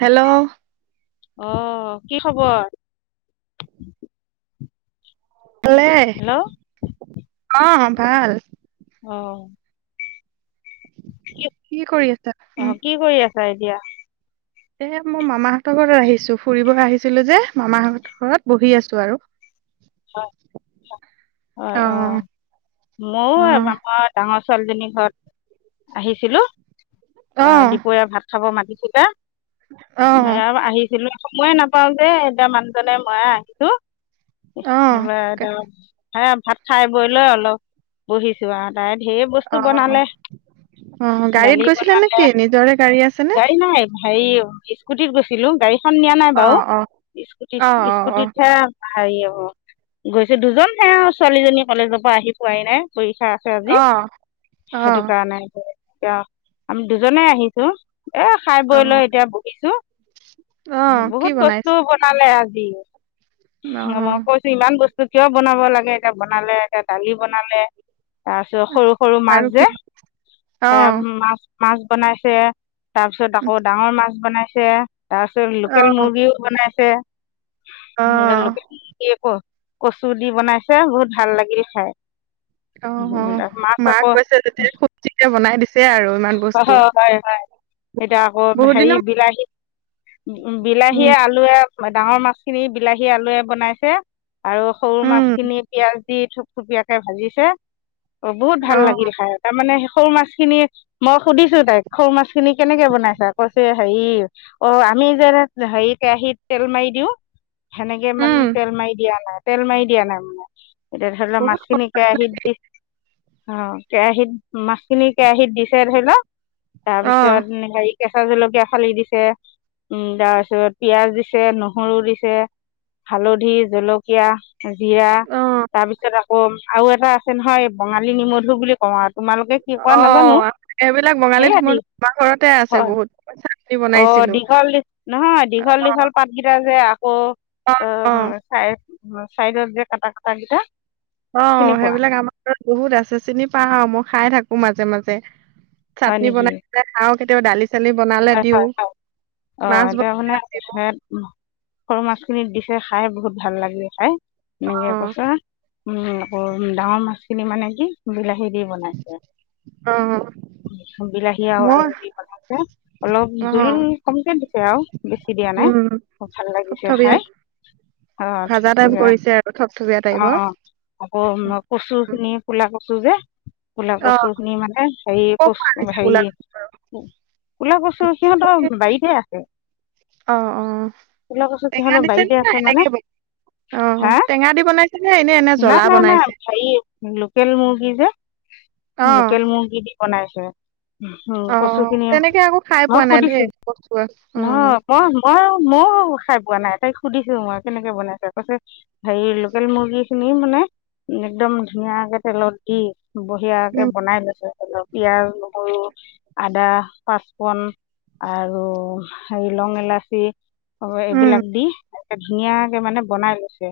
Hello অ' কি খবৰ? ভলে হেল্ল' অ' ভাল। অ'। কি কৰি আছা? উম। াইলিয়া। এ মই মামাহঁতৰ ঘৰত আহিছো ফুৰিব আহিছিলো যে মামাহতৰ ঘৰত বহি আছো আৰু। হয় অ আ অ মইাৰ ডাঙৰ [inaudible] ছোৱালীজনীৰ ঘৰত আহিছিলো অ দপৰীয়া ভাত খাব মাতিছিলে। অ সেয়া আৰু আহিছিলো সময়ে নাপাও যে এতিয়া মানুহজনে মই আহিছো। অ হে ভাত খাই বৈ লৈ অলপ বহিছো আৰু। তাই ঢেৰ বস্তু অ বনালে। অ গাড়ীত দালি গৈছিলা বনালে নেকি নিজৰে গাড়ী আছেনে যাই নাই ভাই [inaudible] স্কুটিত গৈছিলো গাড়ীখন নিয়া নাই অ বাৰু, অ অ অ স্কুটিত অ স্কুটিতহে হেৰি গৈছো দুজন সেয়া আৰু ছোৱালীজনী কলেজৰ পৰা আহি পোৱাই নাই পক্ষ খাই আছে আজি অ অ সেইটো কাৰণে আমি দুজনে আহিছো। এ খাই অ বৈ লৈ এতিয়া বহিছো অ কি বহুত বনাইছে বস্তু বনালে আজি। [inaudible] মই অ'। কৈছো ইমান বস্তু কিয় বনাব লাগে এতিয়া বনালে এতিয়া দালি বনালে তাৰপিছত সৰু সৰু মাছ আৰু কি যে অ সেয়া মাছ, মাছ বনাইছে। তাৰপিছত আকৌ ডাঙৰ মাছ বনাইছে তাৰপিছত অ লোকেল মুৰ্গীও বনাইছে। অ লোকেল মূৰ্গী আক' কচু দি বনাইছে বহুত ভাল লাগিলি খাই। অ' অ' মাছ মাক আকৌ কৈছে যেতিয়া ফূৰ্তিতে বনাই দিছো। অ' হ' হয় হয় এতিয়া আকৌ বহুত হেৰি দিনৰ বিলাহী উ বিলাহী উম আলুৱে ডাঙৰ মাছখিনি বিলাহী আলুৱে বনাইছে আৰু সৰু মাছ উম খিনি পিয়াজ দি থুপথুপিয়াকে ভাজিছে বহুত ভাল অ লাগিল খাই তাৰমানে সে সৰু মাছ খিনি মই সুধিছো তাইক সৰু মাছখিনি কেনেকে বনাইছা কৈছে হেৰি, আমি যে হেৰি কেৰাহিত তেল মাৰি দিও সেনেকে উম মানে তেল মাৰি দিয়া নাই তেল মাৰি দিয়া নাই মানে। এতিয়া ধৰি লোৱা বহুত স- মাছখিনি কেৰাহিত দি, অ' কেৰাহিত মাছখিনি কেৰাহিত দি [unintelligible] অ কেঁচা জলকীয়া ফালি দিছে, উম তাৰ পিছত পিয়াজ দিছে নহৰু দিছে। হালধি জলকীয়া জিৰা অ তাৰ পিছত আকৌ আৰু এটা আছে নহয় বঙালী নিমধু বুলি কওঁ আও। তোমালোকে কি কোৱা অ নাজানো। এইবিলাক বঙালী সেইয়াদি। থুমত আমাৰ ঘৰতে আছে হয়। বহুত মই চাটনি অ' বনাইছিলো দীঘল নহয় দী অ দীঘল দীঘল পাত কেইটা অ' অ'। উ। চাইদত যে কাটা কটা কিতা অ' সেইবিলাক আমাৰ ঘৰত বহুত আছে চিনি পাও, মই খাই থাকো মাজে মাজে। হয় চাটনি নেকি বনাই পেলাই খাওঁ কেতিয়াবা দালি চালি বনালে হয় দিওঁ হয় হয় অ' মাছ এতিয়া মানে বনালে দিওঁ সে সৰু মাছ খিনিত দিছে খাই বহুত ভাল লাগিল খাই, অ এনেকে কৈছো। উম আকৌ ডাঙৰ মাছখিনি মানে কি? বিলাহীত দি বনাইছে। অ বিলাহী আৰু মই আলু দি বনাইছে। অলপ অ জোল কমকে দিছে আৰু, বেছি দিয়া নাই। উম খুব ভাল লাগিছে থপথপীয়া খাই। ভাজা টাইপ কৰিছে আৰু থপথপীয়া টাইপৰ [unintelligible] আকৌ কচু খিনি ক'লা ক কচু যে, ক'লা অ কচু খিনি মানে, হেৰি ক পৰা কচু আনিছে হেৰি গোলাঘাটৰ ক'লা কচু সিহঁতৰ বাৰীতে আছে। অ অ ক'লা কচু টেঙা সিহঁতৰ দিছে নে বাৰীতে নাই আছে মানে। এনেকে বন অ হা? টেঙা দি বনাইছে নে এনে এনে জ্বলা নাই-নাই-নাই বনাইছে হেৰি লোকেল মূৰ্গী যে অ লোকেল মূৰ্গী দি বনাইছে। হুম অ কচু খিনি তেনেকে আকৌ খাই মই পোৱা নাই দেই সুধিছো। কচু অ নহয় মই-মই-মইও খাই পোৱা নাই। তাইক সুধিছো মই কেনেকে বনাইছে। কৈছে হেৰি লোকেল মুৰ্গী খিনি মানে একদম ধুনীয়াকে তেলত দি বঢ়িয়াকে উম বনাই লৈছে, তাপাছত পিয়াজ নহৰু আদা পাঁচফোৰণ আৰু হাই লং-ইলাচী আৰু উম এইবিলাক দি, এনকে ধুনীয়াকে মানে বনাই লৈছে।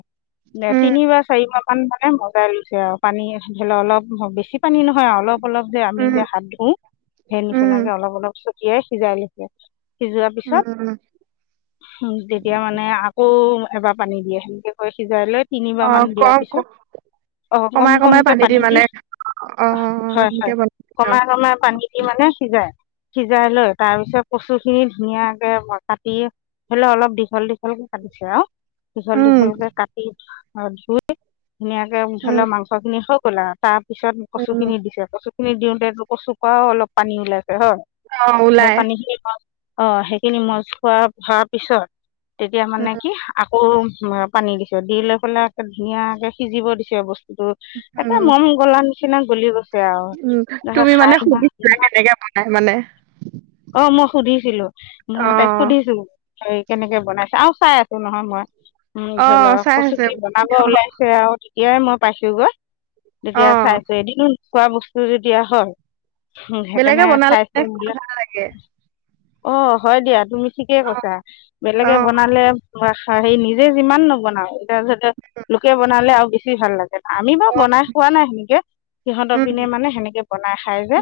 উম তিনিবাৰ-চাৰিবাৰ মান মানে ভজাই লৈছে আৰু পানী ধৰি ল' অলপ বেছি পানী নহয় অলপ অলপ যে আমি উম যে হাত ধুও, সেই নিচিনাকে উম অলপ অলপ ছটিয়াই সিজাই লৈছে। সিজোৱাৰ পিছত উম তেতিয়া মানে আকৌ এবাৰ পানী দিয়ে। সেনেকৈ সিজাই লৈ তিনিবাৰ অ মান দিয়াৰ কম ক- পিছত অ' কমাই কমাই কম-কমকে পানী দি মানে অ সেনেকে হয়-হয় বনাইছে আৰু কমাই-কমাই পানীখিনি মানে সিজাই সিজাই লৈ, তাৰপিছত কচু খিনি ধুনীয়াকে কাটি হ'লে অলপ দীঘল দীঘলকে কাটি [unintelligible] দীঘল উম দীঘলকে কাটি ধুই ধুনীয়াকে ধৰি উম লোৱা মাংসখিনি হৈ গল আৰু। তাৰ পিছত উম কচুখিনি দিছে, কচুখিনি দিওঁতে কচুৰ পৰা অলপ পানী ওলাইছে। হয় অ সেই ওলাই পানী খিনি অ সেইখিনি মজ খোৱাৰ- খোৱাৰ পিছত এতিয়া মানে উম কি আকৌ পানী দিছে। দি লৈ পেলেই ধুনীয়াকে সিজিব দিছে বস্তু [unintelligible] একে উম মম গলাৰ নিচিনা গলি গৈ উম তুমি মানে সুধিছা, কেনেকে বনাই মানে। অ মই সুধিছিলো। অ মই তাইক সুধিছো, তাই কেনেকে বনাই‌ চাওঁ চাই আছো নহয় মই। উম অ ধৰি লক চাই আছে কচুখিনি বনাব অ ওলাইছে আৰু যেতিয়াই মই পাইছো গৈ, অ তেতিয়া চাইছো এদিনো নোখোৱা বস্তু যেতিয়া হয়, উ বেলেগে সেইকাৰণে চাই বনালে আছো খাই বিলাক। ভাল লাগে অ হয় দিয়া তুমি ঠিকে কৈছা। অ বেলেগে বনালে বা খা হি নিজে যিমান নবনাওক, তাৰ পিছত যে লোকে বনালে আও বেছি ভাল লাগে। আমি বাৰু অ বনাই খোৱা নাই সেনেকে। সিহঁতৰ উম, পিনে মানে সেনেকে বনাই খাই যে,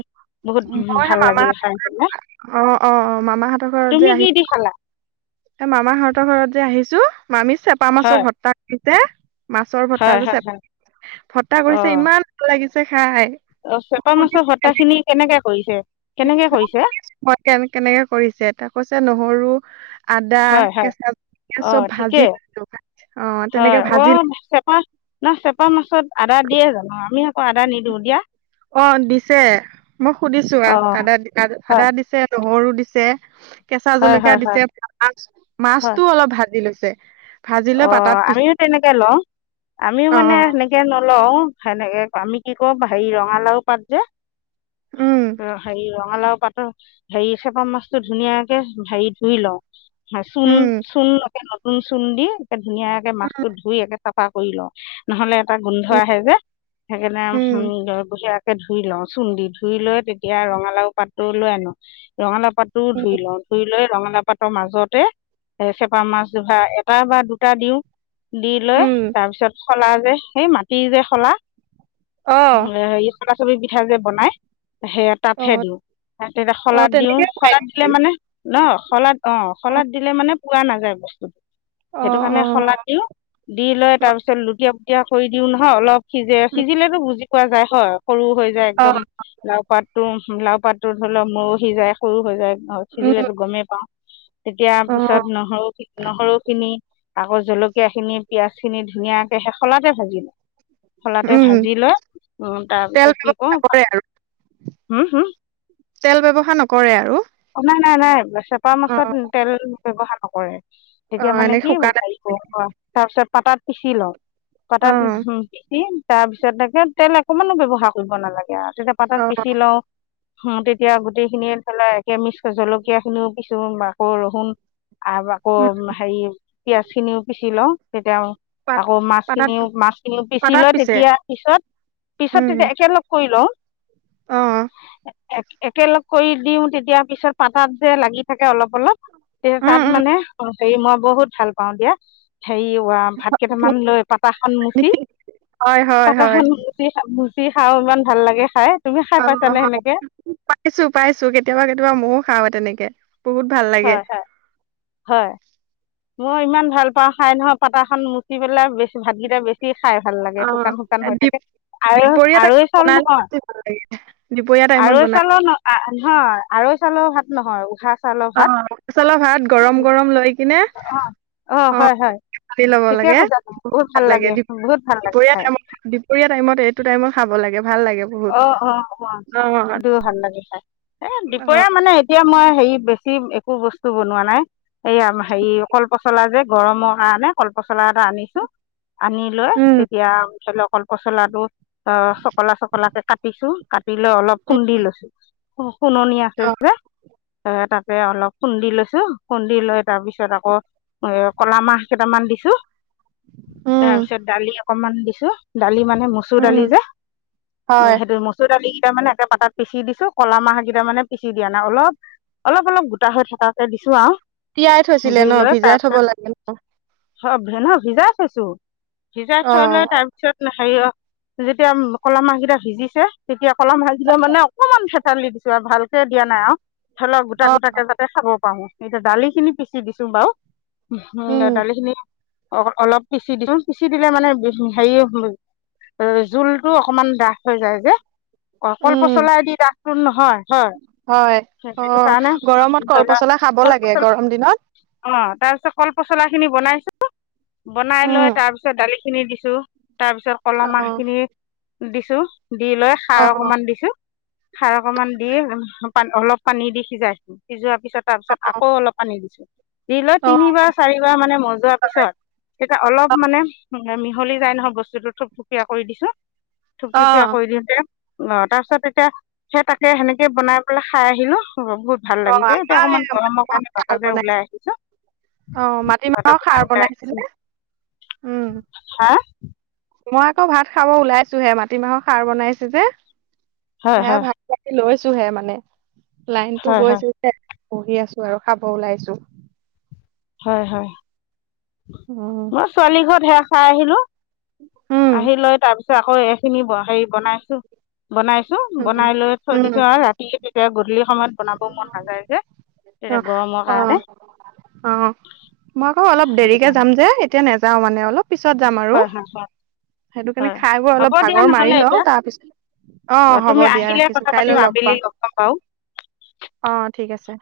বহুত উম ভাল লাগিল মামাহাতৰ খাই পেলাই পৰা, অ-অ-অ মামাহাতৰ পৰা তুমি যে কি আহি দি খালা এ মামাৰ হঁতৰ ঘৰত যে আহিছো, মামী চেপা মাছৰ হয় ভত্তা দিছে মাছৰ ভত্তা, হয় হয় হয় চেপ ভত্তা অ কৰিছে ইমান ভাল লাগিছে খাই। অ', চেপা মাছৰ সুধিছো কেনে ভত্তাখিনি কেনেকে কৰিছে কেনেকে কৰিছে? একৈছে নহৰু আদা হয় হয় কেঁচা পিয়াজ চব অ', ভাজি ঠিকেই লো অ', তেনেকে হয়, ভাজি অলপ চেপা না চেপা মাছত আদা দিয়ে জানো? আমি আকৌ আদা নিদিওঁ দিয়া। অ দিছে। মই সুধিছো আ- অ' আদা-আদা হয় দিছে, নহৰু দি, কেঁচা হয় জলকীয়া হয় দিছে, হয় হয় মাছটো অলপ ভাজি লৈছে। ভাজি লৈ অ পাতাত পিচি আমিও তেনেকে লওঁ, আমিও মানে সেনেকে নলও সেনেকে, আমি কি কম হেৰি ৰঙালাও পাত যে, হেৰি অ ৰঙালাও পাতৰ হেৰি চেপা মাছটো ধুনীয়াকে হেৰি ধুই লওঁ। হা চুন চুণ অকন নতন চুণ দি এ ধুনীয়াকে মাছটো ধুই একে চাফা কৰি লওঁ নহ'লে এটা গোন্ধ আহে যে সেইকাৰণে উম, [unintelligible] ধুই লওঁ চুনদি ধুই লৈ তেতিয়া ৰঙালাও পাতটো লৈ আনো ৰঙালাও পাতটো উম, ধুই লওঁ, ধুই লৈ ৰঙালা পাটৰ মাজতে চেপা মাছ জোহা এটা বা দু দুটা দিওঁ, দি লৈ উম, তাৰপিছত সলা যে সেই মাটিৰ যে সলা অ, হেৰি চলা চলি পিঠা যে বনাই। সেয়া অ, তাতহে দিওঁ, তেয়া অ, শলাদ দিওঁ তেনেকে পাই শলাদ দিলে নেকি? মানে ন শলাদ অ', শলাত দিলে মানে পোৱা নাযায় বস্তুটো। অ, সেইটো কাৰণে শলাত দিওঁ দি লৈ অ, তাৰপিছত লুটীয়া পুটীয়া কৰি দিওঁ নহয় অলপ সিজে সিজিলেটো বুজি পোৱা যায় হয় সৰু হৈ যায় অ, একদম লাও পাতটো লাও পাতটো ধৰি লও মৌ সিজাই সৰু হৈ যায় অ', উম, সিজিলেটো গমেই পাওঁ, তেতিয়া অ, পিছত নহৰু ক নহৰু খিনি আকৌ জলকীয়া খিনি পিয়াজ খিনি ধুনীয়াকে শেষ লকে ভাজি লওঁ। শলাতে উম, ভাজি লয় উম, তেল তাৰপিছত কি ব্যৱহাৰ কৰোঁ নকৰে আৰু তেল ব্যৱহাৰ নকৰে আৰু। অ', নাই- নাই -নাই চেপা অ, মাছত তেল ব্যৱহাৰ নকৰে। অ, তেতিয়া মানে এনেকে কি শুকান [unintelligible] হেৰি গৰম কৰা, তাৰ পিছত পাটাত পিচি লওঁ। অ, পাটাত হুম, পিচি তাৰ পিছত তেখেত তেল একমানো ব্যৱহাৰ কৰিব নালাগে আৰ। যেতিয়া পাতত অ, পিচি লওঁ হুম, তেতিয়া গোটেই খিনি ফেলাই কেমিচক জলকীয়াখিনিও পিছু মাকৰ ৰহুন আবাক উম, হেৰি পিয়াজ খিনিও পিচি লওঁ তেতিয়াও পাত আকৌ পাতাত মাছখিনিও মাছখিনিও পিচি পাতাত লয় পিছে? তেতিয়া পিছত পিছত উম, তেতিয়া একেলগ কৰি লওঁ, অ, একেলগ কৰি দিওঁ তেতিয়া দিয়াৰ পিছত পাতাত যে লাগি থাকে অলপ, অলপ উম, তাত উম, মানে হেৰি মই বহুত ভাল পাওঁ দিয়া। হেৰি ৱা ভাত কেইটামান লৈ পাতা খন মুচি নিখি- হয়, হয়, পাতা হয়, খন মুচি কি খাও ইমান ভাল লাগে খাই। তুমি খাই পাইছানে সেনেকে অ', পাইছো পাইছো কেতিয়াবা কেতিয়াবা ময়ো খাওঁ তেনেকে। বহুত ভাল লাগে। হয় হয় হয়, মই ইমান ভাল পাওঁ খাই নহয় পাতাখন মুচি পেলাই বেছি ভাতকেইটা বেছি খাই ভাল লাগে অ, শুকান শুকান হৈ দ্বীপ থাকে আৰু দ্বীপৰীয়া - আৰু টাইপত চাউল বনালে নহয় বেছি ভাল লাগে। দুপৰীয়া টাইমত আৰৈ বনাও চাউলৰ ন নহয় আৰৈ চাউলৰ ভাত নহয় উহা চাউলৰ ভাত। অচলা ভাত গৰম গৰম লৈ কিনে অ অ', হয় হয় পানী লব ঠিকে লাগে, কৈছা তুমি বহুত ভাল লাগে, বহুত ভাল লাগে দুপৰীয়া খাই টাইমত - দুপৰীয়া টাইমত, এইটো টাইমত খাব লাগে। ভাল লাগে বহুত অ অ অ অ', সেইটোও ভাল লাগে খাই এ অ দুপৰীয়া মানে এতিয়া মই হেৰি বেছি একো বস্তু বনোৱা নাই। এইয়া হেৰি কল পচলা যে গৰমৰ কাৰণে কলপচলা পচলা এটা আনিছো আনি লৈ উম তেতিয়া ধৰি ল' অকল পচলাটো অ' চকলা চকলা কাটি লৈ অলপ উম খুন্দি লৈছো, শুননি আছে অ যে। এ তাতে অলপ খুন্দি লৈছো খুন্দি লৈ তাৰ পিছত আকৌ এ ক'লা মাহ কেইটামান দিছো উম তাৰপিছত দালি অকমান দিছো দালি মানে মচুৰ উম দালি যে। উম, হয় সেইটো মচুৰ দালি কেইটা মানে একটা পাত পিচি দিছো কলা মাহ কেইটা মানে পিচি দিয়া নাই অলপ অলপ অলপ গোটা হৈ থাকাকে দিছো আৰু। তিয়াই থৈছিলে ন' ভিজাই থব লাগে ন' অ', ভেন হিজাই থৈছো, হিজাই অ থৈ লৈ তাৰপিছত ন হেৰি অ যেতিয়া কলা মাছ সিজিছে তেতিয়া কলম সাজিল মানে অকমান ফেতাল দিছো আৰু ভালকে দিয়া নাই আৰু। ধলক গোটা অ গোটাকে যাতে খাব পাৰো এতিয়া দালি খিনি পিচি দিছো বাৰু। উম দালিখিনি অলপ পিচি দিছোঁ। পিচি দিলে মানে হেৰি জোলটো অকমান ডাঠ হৈ যায় যে। অ' কল উম পচলাদি দাথটো নহয়, হয়। হয় অ হে-হেটোকৰণে গৰমত ধৰি কল লোৱা পচলা খাব কল লাগে পচলা গৰম দিনত অ' তাৰ পিছত কল পচলা খিনি বনাইছো বনাই উম লৈ তাৰপিছত দালি খিনি দিছো তাৰ পিছত কল অ মাহ খিনি দিছো দি লৈ অ অ খাৰ অকমান দিছো। খাৰ অকমান দি অলপ পানী দি সিজাইছো সিজোৱা পিছত তা পিছত আকৌ অলপ পানী দিছো। দি লৈ অ তিনিবাৰ চাৰিবাৰ মানে মজোৱাৰ পিছত তেতিয়া অলপ মানে মিহলি যাই নহয় বস্তুতো থুপথুপিয় কৰি দিছো থপ অ অ থুপিয়ীয়া কৰি দিওঁতে অ' তাৰ পিছত এতিয়া সেই তাকে সেনেকে বনাই পেলাই খাই আহিলো। বহুত ভাল অ লাগিছে এতিয়া অকমান গৰমৰ আমাৰ কাৰণে সাৰ বাততে বনাই ওলাই আহিছো। অ মাটিমাহৰ বাটত এনে খাৰ উলাই আহিছোঁ। বনাইছিলে উম হা? মই আকৌ ভাত খাব ওলাইছো হে মাটিমাহৰ খাৰ বনাইছো যে, হয় হে হয় ভাত পি লৈছ ছোহে মানে, লাইনতো হয় হয় গৈছে বহি আছো আৰু খাব ওলাইছো। হয় হয়, উম মই ছোৱালী ঘৰত সেয়া খাই আহিলো। উম আহি লৈ তাৰপিছত আকৌ এইখিনি হেৰি বনাইছো বনাইছো উম বনাই লৈ থৈ দিছো উম আৰু ৰাতি তেতিয়া গধূলি সময়ত বনাব মন নাযায় যে অ তেয়া গৰমৰ অ কাৰণে। অ মই আকৌ অলপ সেইটো দেৰিকে কাৰণে যাম যে এতিয়া নাযাওঁ মানে অলপ পিছত যাম আৰু। হয় হয় হয় সেইটো কাৰণে হয় খাই বোৰ হ'ব অলপ দিয়া ভাগৰ মাৰি নহ'লে লওঁ এতিয়া তাৰ পিছত অ' হ'ব তুমি দিয়া আহিলে ৰাখিছোঁ কথা পাতিম কাইলৈ লগ আবেলি পাম। বাৰু অ' ঠিক আছে।